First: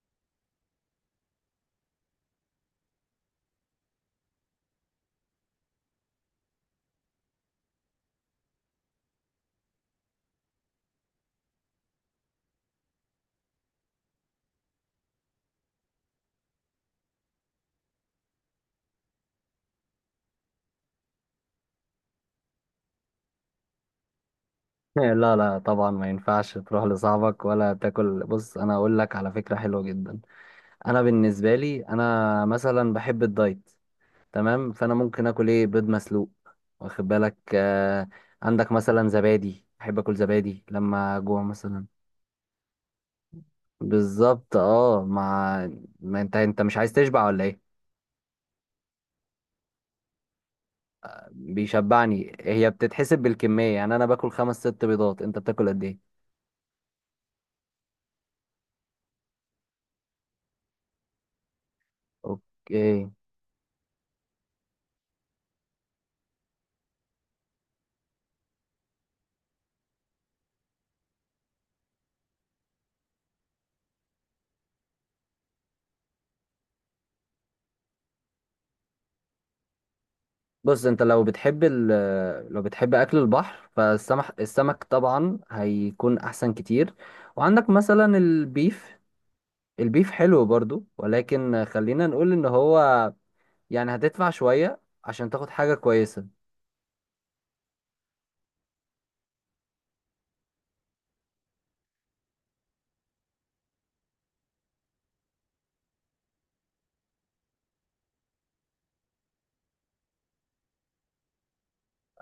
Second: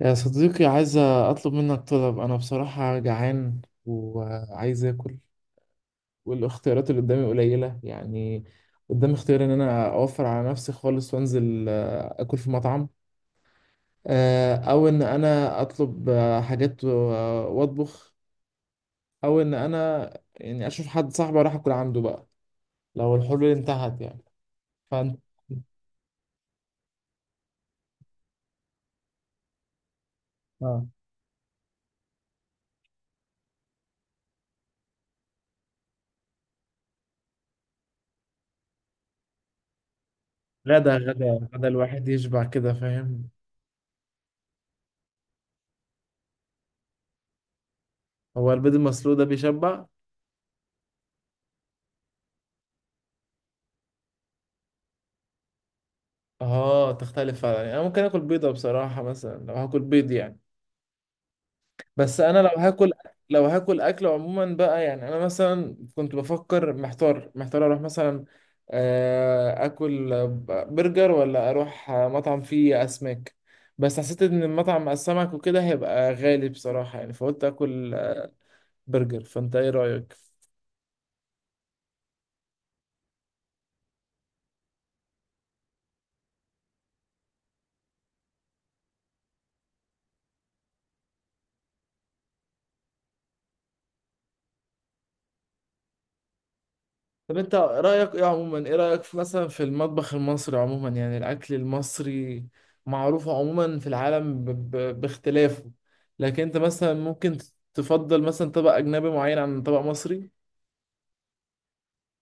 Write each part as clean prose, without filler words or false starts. يا صديقي، عايز أطلب منك طلب. أنا بصراحة جعان وعايز آكل، والاختيارات اللي قدامي قليلة يعني. قدامي اختيار إن أنا أوفر على نفسي خالص وأنزل آكل في مطعم، أو إن أنا أطلب حاجات وأطبخ، أو إن أنا يعني أشوف حد صاحبي أروح آكل عنده بقى لو الحلول انتهت يعني. فأنت لا لا، طبعا ما ينفعش تروح لصاحبك ولا تاكل. بص، انا اقول لك على فكره حلوه جدا. آه انا بالنسبه لي، انا مثلا بحب الدايت. تمام، فانا ممكن اكل، ايه، بيض مسلوق. واخد بالك؟ عندك مثلا زبادي، بحب اكل زبادي غدا لما جوع غدا غدا مثلا. الواحد يشبع كده، فاهم؟ بالظبط، اه، ما انت مش عايز تشبع ولا ايه؟ هو البيض المسلوق ده بيشبع؟ بيشبعني، هي بتتحسب بالكميه، يعني انا باكل خمس ست بيضات، انت بتاكل قد ايه؟ اه، تختلف فعلا يعني. انا ممكن اكل بيضة بصراحة مثلا لو هاكل بيض يعني. بس انا لو هاكل، اوكي. لو هاكل اكل عموما بقى يعني، انا مثلا كنت بفكر محتار اروح مثلا اكل برجر ولا اروح مطعم فيه اسماك، بس حسيت ان المطعم مع السمك وكده هيبقى غالي بصراحة يعني، فقلت اكل برجر. فانت ايه رأيك؟ بص، انت لو بتحب لو بتحب اكل البحر، فالسمك، السمك طبعا هيكون احسن كتير. وعندك مثلا البيف، البيف حلو برضو، ولكن خلينا نقول ان هو يعني هتدفع شوية عشان تاخد حاجة كويسة. طب انت رأيك ايه عموما، ايه رأيك في مثلا في المطبخ المصري عموما، يعني الأكل المصري معروف عموما في العالم باختلافه، لكن انت مثلا ممكن تفضل مثلا طبق أجنبي معين عن طبق مصري؟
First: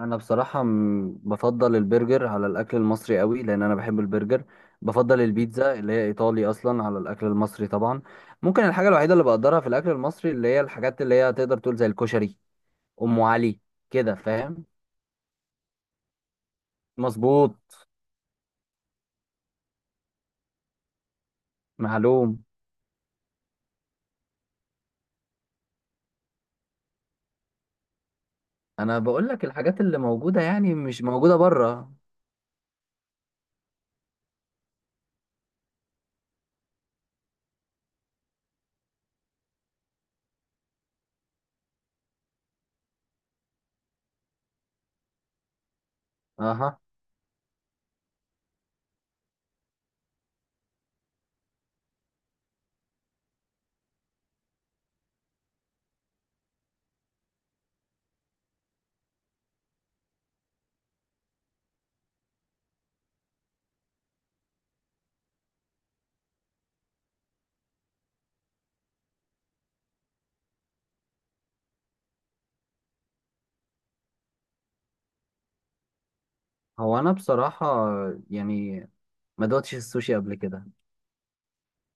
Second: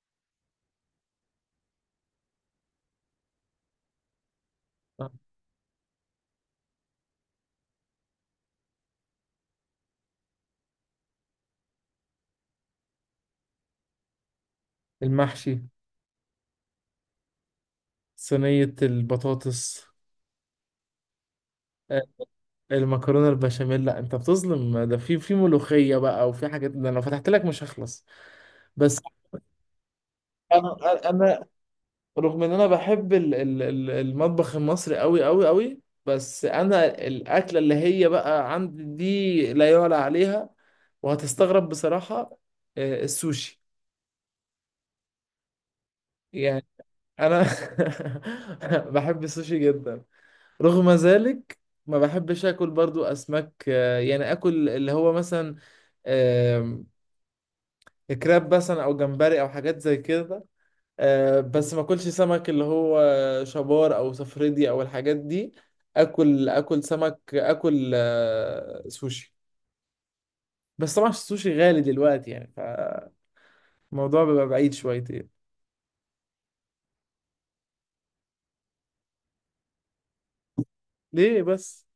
انا بصراحة بفضل البرجر على الاكل المصري قوي لان انا بحب البرجر. آه. بفضل البيتزا اللي هي ايطالي اصلا على الاكل المصري طبعا. ممكن الحاجة الوحيدة اللي بقدرها في الاكل المصري، اللي هي الحاجات اللي هي تقدر تقول زي الكشري، ام علي، كده فاهم؟ المحشي، مظبوط. صينية البطاطس، آه، معلوم. المكرونة البشاميل. لا انت بتظلم، ده في في ملوخية بقى وفي حاجات، ده انا لو فتحت لك مش هخلص. انا بس بقول لك الحاجات اللي موجوده، انا، يعني مش موجوده انا بره. رغم ان انا بحب المطبخ المصري قوي قوي قوي، بس انا الاكله اللي هي بقى عندي دي لا يعلى عليها، وهتستغرب بصراحه، السوشي يعني. اها. انا بحب السوشي جدا. رغم ذلك ما بحبش اكل برضو اسماك يعني اكل اللي هو مثلا آم، كراب مثلا او جمبري او حاجات زي كده. بس ما اكلش سمك اللي هو شبار او صفردي او الحاجات دي. اكل، اكل سمك، اكل سوشي. بس طبعا السوشي غالي دلوقتي يعني، فالموضوع بيبقى بعيد شويتين. هو انا بصراحه يعني ما دقتش السوشي قبل كده، ليه بس؟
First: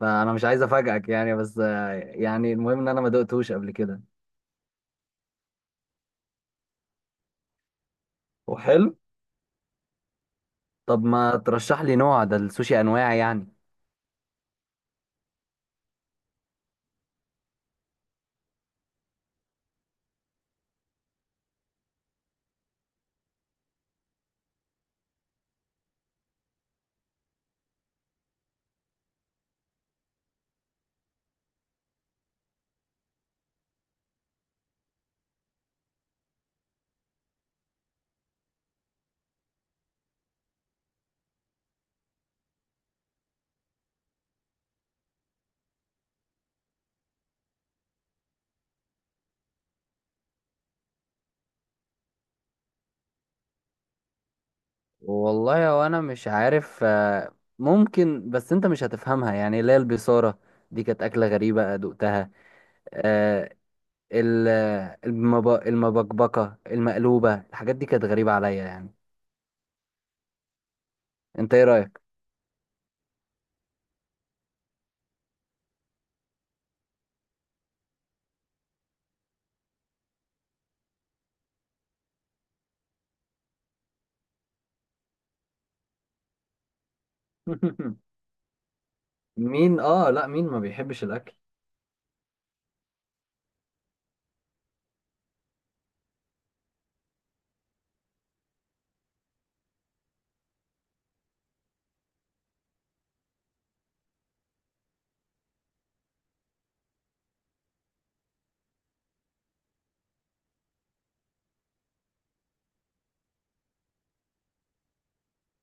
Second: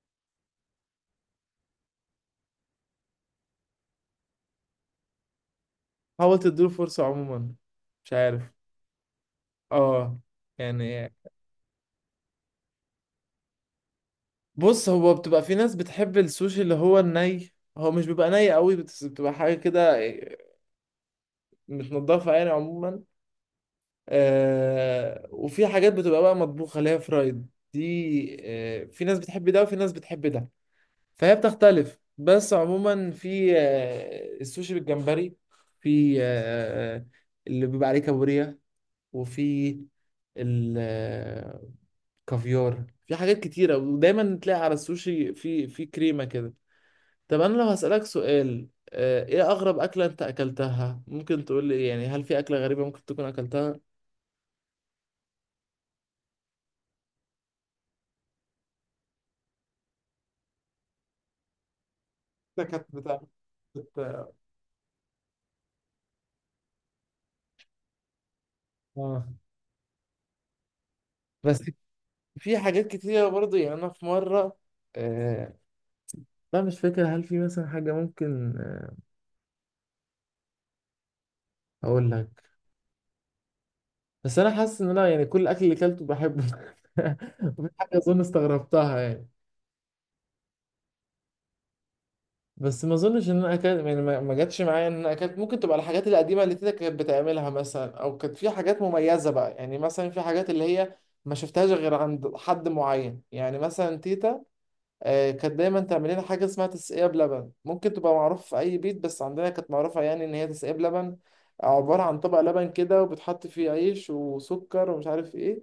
فانا مش عايز افاجئك يعني، بس يعني المهم ان انا ما دقتهوش قبل كده. حاول تديله فرصة عموما، مش عارف. وحلو. اه طب يعني. ما ترشح لي نوع، ده السوشي انواع يعني. بص، هو بتبقى في ناس بتحب السوشي اللي هو الني، هو مش بيبقى ني قوي بس بتبقى حاجة كده متنضفة يعني عموما. آه، وفي حاجات بتبقى بقى مطبوخة اللي هي فرايد، دي آه في ناس بتحب ده وفي ناس بتحب ده، فهي بتختلف. بس عموما في آه السوشي بالجمبري، في آه اللي بيبقى عليه كابوريا، وفي الكافيار، في حاجات كتيرة. ودايما تلاقي على السوشي في كريمة كده. طب انا لو هسألك سؤال، ايه اغرب اكلة انت اكلتها؟ ممكن تقول لي يعني هل في اكلة غريبة ممكن تكون اكلتها؟ والله هو انا مش عارف، ممكن، بس انت مش هتفهمها، يعني اللي هي البيصاره، دي كانت اكله غريبه دقتها. ده كانت بتاع، كنت، ال- المبكبكة المقلوبة، الحاجات دي كانت غريبة عليا يعني. اه. انت بس ايه رأيك؟ في حاجات كتيرة برضه يعني. أنا في مرة آه لا مش فاكر. هل في مثلا حاجة ممكن أقول لك؟ بس أنا حاسس إن أنا يعني كل الأكل اللي أكلته بحبه وفي حاجة أظن استغربتها يعني. اه لا، مين ما بيحبش الاكل؟ بس ما أظنش إن أنا أكلت يعني، ما جاتش معايا إن أنا أكلت. ممكن تبقى الحاجات القديمة اللي تيتا كانت بتعملها مثلا، أو كانت في حاجات مميزة بقى يعني. مثلا في حاجات اللي هي ما شفتهاش غير عند حد معين يعني، مثلا تيتا كانت دايما تعمل لنا حاجه اسمها تسقيه بلبن. ممكن تبقى معروفه في اي بيت، بس عندنا كانت معروفه يعني. ان هي تسقيه بلبن، عباره عن طبق لبن كده وبتحط فيه عيش وسكر ومش عارف ايه.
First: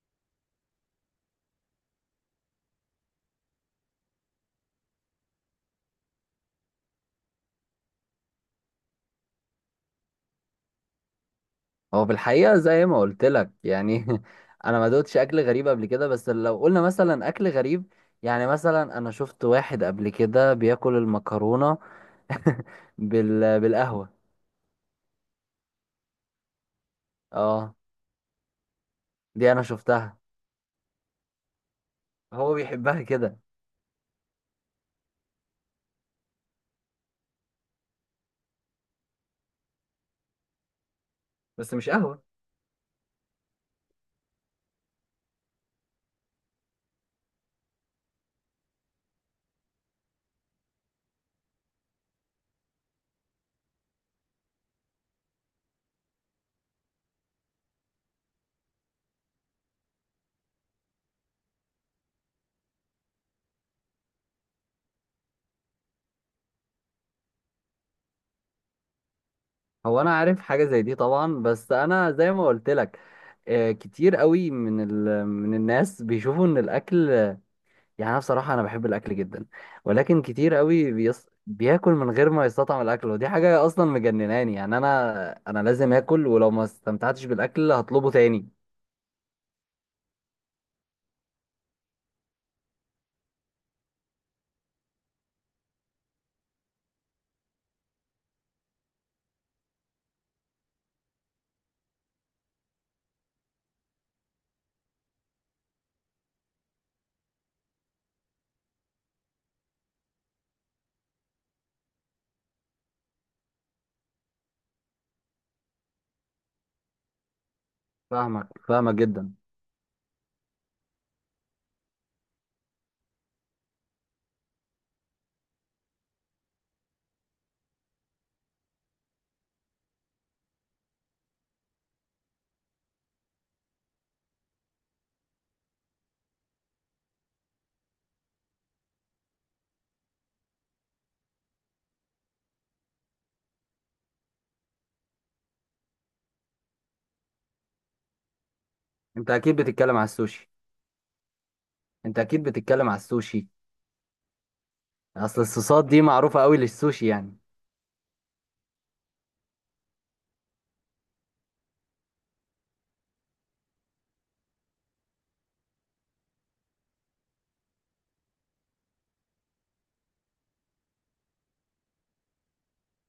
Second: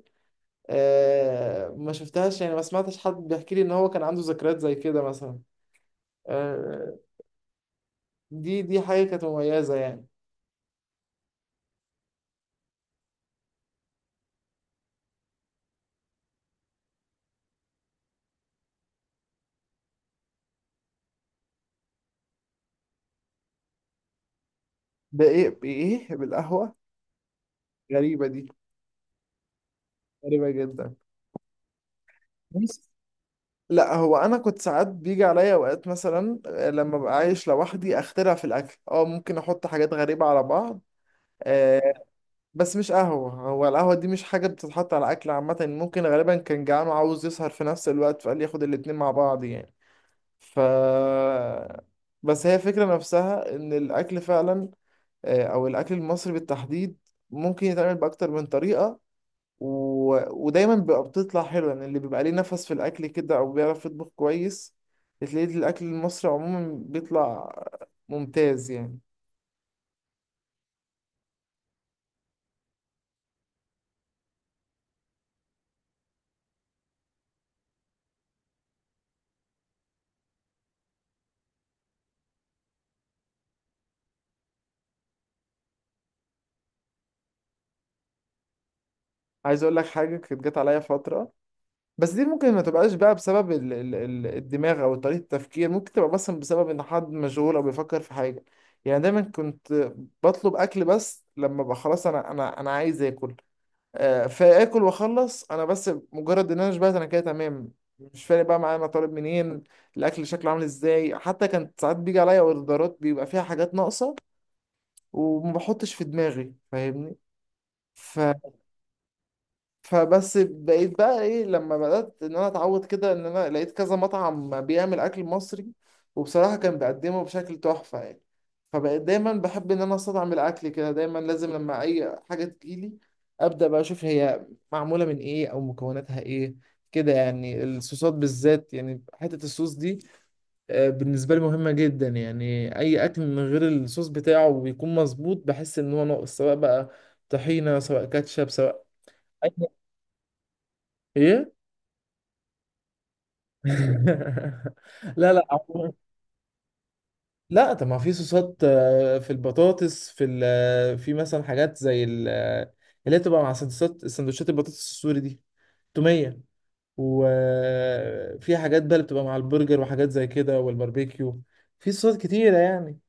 ما شفتهاش يعني، ما سمعتش حد بيحكي لي ان هو كان عنده ذكريات زي كده مثلا. آه، دي حاجه كانت مميزه يعني. هو في الحقيقة زي ما قلت لك يعني. أنا ما دوتش أكل غريب قبل كده، بس لو قلنا مثلا أكل غريب، يعني مثلا أنا شفت واحد قبل كده بياكل المكرونة بالقهوة. ده ايه، بايه، بالقهوه؟ اه، غريبه دي، دي أنا شفتها، غريبه جدا. هو بيحبها كده، لا هو انا كنت ساعات بيجي عليا اوقات مثلا لما ببقى عايش لوحدي اخترع في الاكل، اه ممكن احط حاجات غريبه على بعض بس مش آه، قهوة. بس مش قهوه. هو القهوه دي مش حاجه بتتحط على اكل عامه. ممكن غالبا كان جعان وعاوز يسهر في نفس الوقت فقال ياخد الاتنين مع بعض يعني. ف بس هي الفكره نفسها، ان الاكل فعلا او الاكل المصري بالتحديد ممكن يتعمل باكتر من طريقه، و... ودايما بيبقى بتطلع حلوة يعني. اللي بيبقى ليه نفس في الأكل كده أو بيعرف يطبخ كويس، بتلاقي الأكل المصري عموما بيطلع ممتاز يعني. هو انا عارف حاجه زي دي طبعا، بس انا زي ما قلت لك، كتير قوي من الناس بيشوفوا ان الاكل يعني، انا بصراحه انا بحب الاكل جدا، ولكن كتير قوي بياكل من غير ما يستطعم الاكل، ودي حاجه اصلا مجنناني يعني. انا لازم اكل، ولو ما استمتعتش بالاكل هطلبه تاني. عايز أقول لك حاجة، كانت جت عليا فترة، بس دي ممكن ما تبقاش بقى بسبب الدماغ أو طريقة التفكير، ممكن تبقى مثلا بسبب إن حد مشغول أو بيفكر في حاجة. يعني دايما كنت بطلب أكل، بس لما بقى خلاص أنا عايز آكل، فاكل واخلص انا. بس مجرد ان انا شبعت انا كده تمام، مش فارق بقى معايا انا طالب منين، الاكل شكله عامل ازاي. حتى كانت ساعات بيجي عليا اوردرات بيبقى فيها حاجات ناقصه وما بحطش في دماغي، فاهمني؟ ف فاهمك، فاهمك جدا. فبس بقيت بقى ايه، لما بدأت ان انا اتعود كده، ان انا لقيت كذا مطعم بيعمل اكل مصري وبصراحة كان بيقدمه بشكل تحفة يعني، فبقيت دايما بحب ان انا استطعم الاكل كده. دايما لازم لما اي حاجة تجيلي ابدأ بقى اشوف هي معمولة من ايه او مكوناتها ايه، كده يعني. الصوصات بالذات يعني، حتة الصوص دي بالنسبة لي مهمة جدا يعني. اي اكل من غير الصوص بتاعه بيكون مظبوط، بحس ان هو ناقص، سواء بقى طحينة سواء كاتشب سواء انت اكيد أي- بتتكلم على السوشي. ايه. انت اكيد بتتكلم على السوشي. لا اصل لا الصوصات عموماً- دي معروفه قوي للسوشي يعني. لا طب ما في صوصات، في البطاطس، في ال... آه، في مثلا حاجات زي ال... آه، اللي هي بتبقى مع سندوتشات، سندوتشات البطاطس السوري دي، تومية. وفي حاجات بقى اللي بتبقى مع البرجر وحاجات زي كده والباربيكيو، في صوصات كتيرة يعني.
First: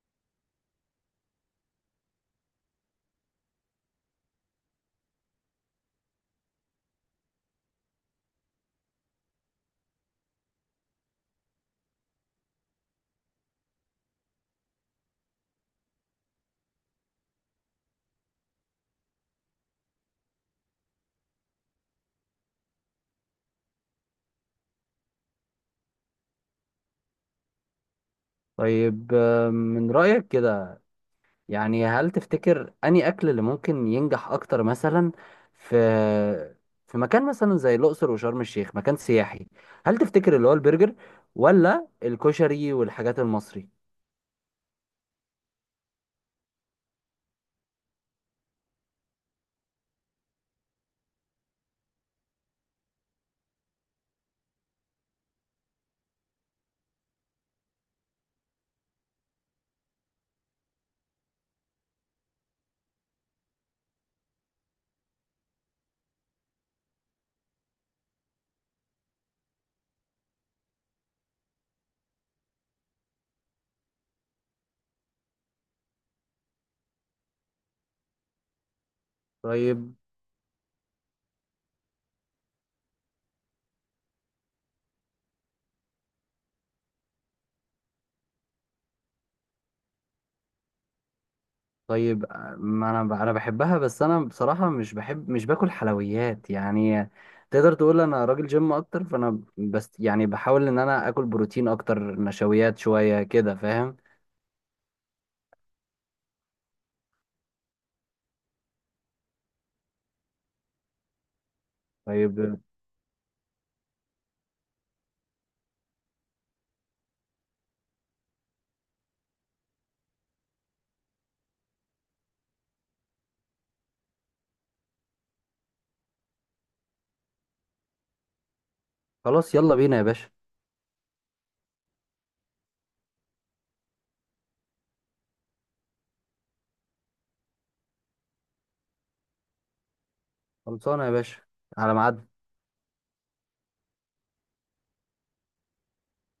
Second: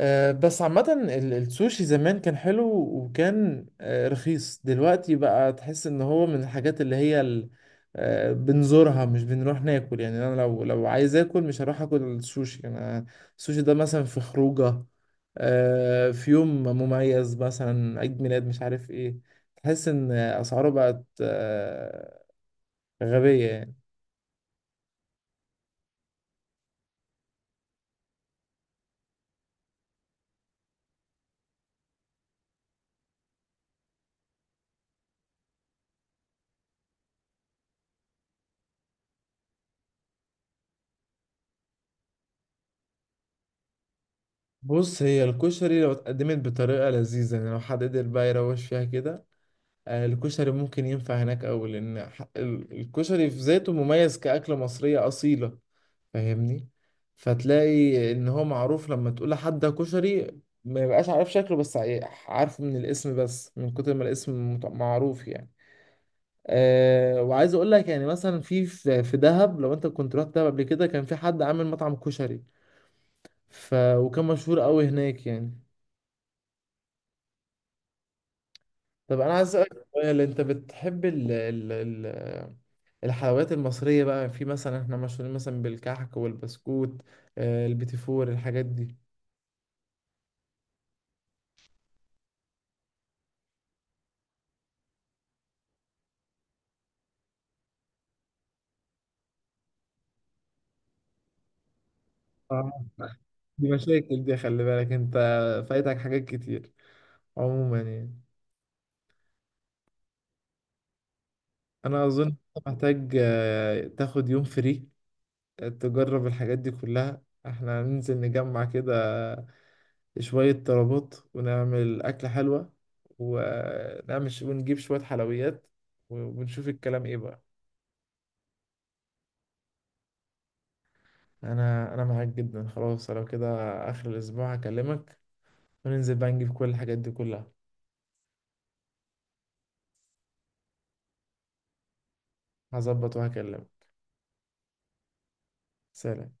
بس عامة السوشي زمان كان حلو وكان رخيص، دلوقتي بقى تحس ان هو من الحاجات اللي هي بنزورها مش بنروح ناكل يعني. انا لو عايز اكل مش هروح اكل السوشي انا. السوشي ده مثلا في خروجه في يوم مميز مثلا، عيد ميلاد مش عارف ايه، تحس ان اسعاره بقت غبية يعني. طيب، من رايك كده يعني، هل تفتكر أنهي أكل اللي ممكن ينجح أكتر مثلا في مكان مثلا زي الأقصر وشرم الشيخ، مكان سياحي؟ هل تفتكر اللي هو البرجر ولا الكشري والحاجات المصري؟ بص، هي الكشري لو اتقدمت بطريقة لذيذة يعني، لو حد قدر بقى يروش فيها كده الكشري ممكن ينفع هناك أوي، لأن الكشري في ذاته مميز كأكلة مصرية أصيلة، فاهمني؟ فتلاقي إن هو معروف، لما تقول لحد ده كشري ما يبقاش عارف شكله، بس عارفه من الاسم، بس من كتر ما الاسم معروف يعني. أه، وعايز أقول لك يعني، مثلا في في في دهب، لو أنت كنت رحت دهب قبل كده، كان في حد عامل مطعم كشري وكان مشهور أوي هناك يعني. طب أنا عايز أسألك طيب. سؤال، أنت بتحب ال ال ال الحلويات المصرية بقى؟ في مثلا احنا مشهورين مثلا بالكحك والبسكوت، البيتي فور، الحاجات دي. طيب. ما أنا أنا بحبها، بس أنا بصراحة مش بحب، مش باكل حلويات يعني. تقدر تقول أنا راجل جيم أكتر، فأنا بس يعني بحاول إن أنا آكل بروتين أكتر، آه. نشويات شوية، كده دي فاهم؟ مشاكل دي، خلي بالك انت، فايتك حاجات كتير عموما يعني. انا اظن طيب. انت محتاج تاخد يوم فري، تجرب الحاجات دي كلها. احنا هننزل نجمع كده شوية طلبات ونعمل أكلة حلوة، ونعمل ونجيب شوية حلويات، ونشوف الكلام ايه بقى. خلاص، يلا بينا يا باشا. انا معاك جدا، خلاص لو كده اخر الاسبوع هكلمك وننزل بقى نجيب كل الحاجات دي كلها. خلصانة يا باشا، على ميعاد. هظبط وهكلمك. سلام.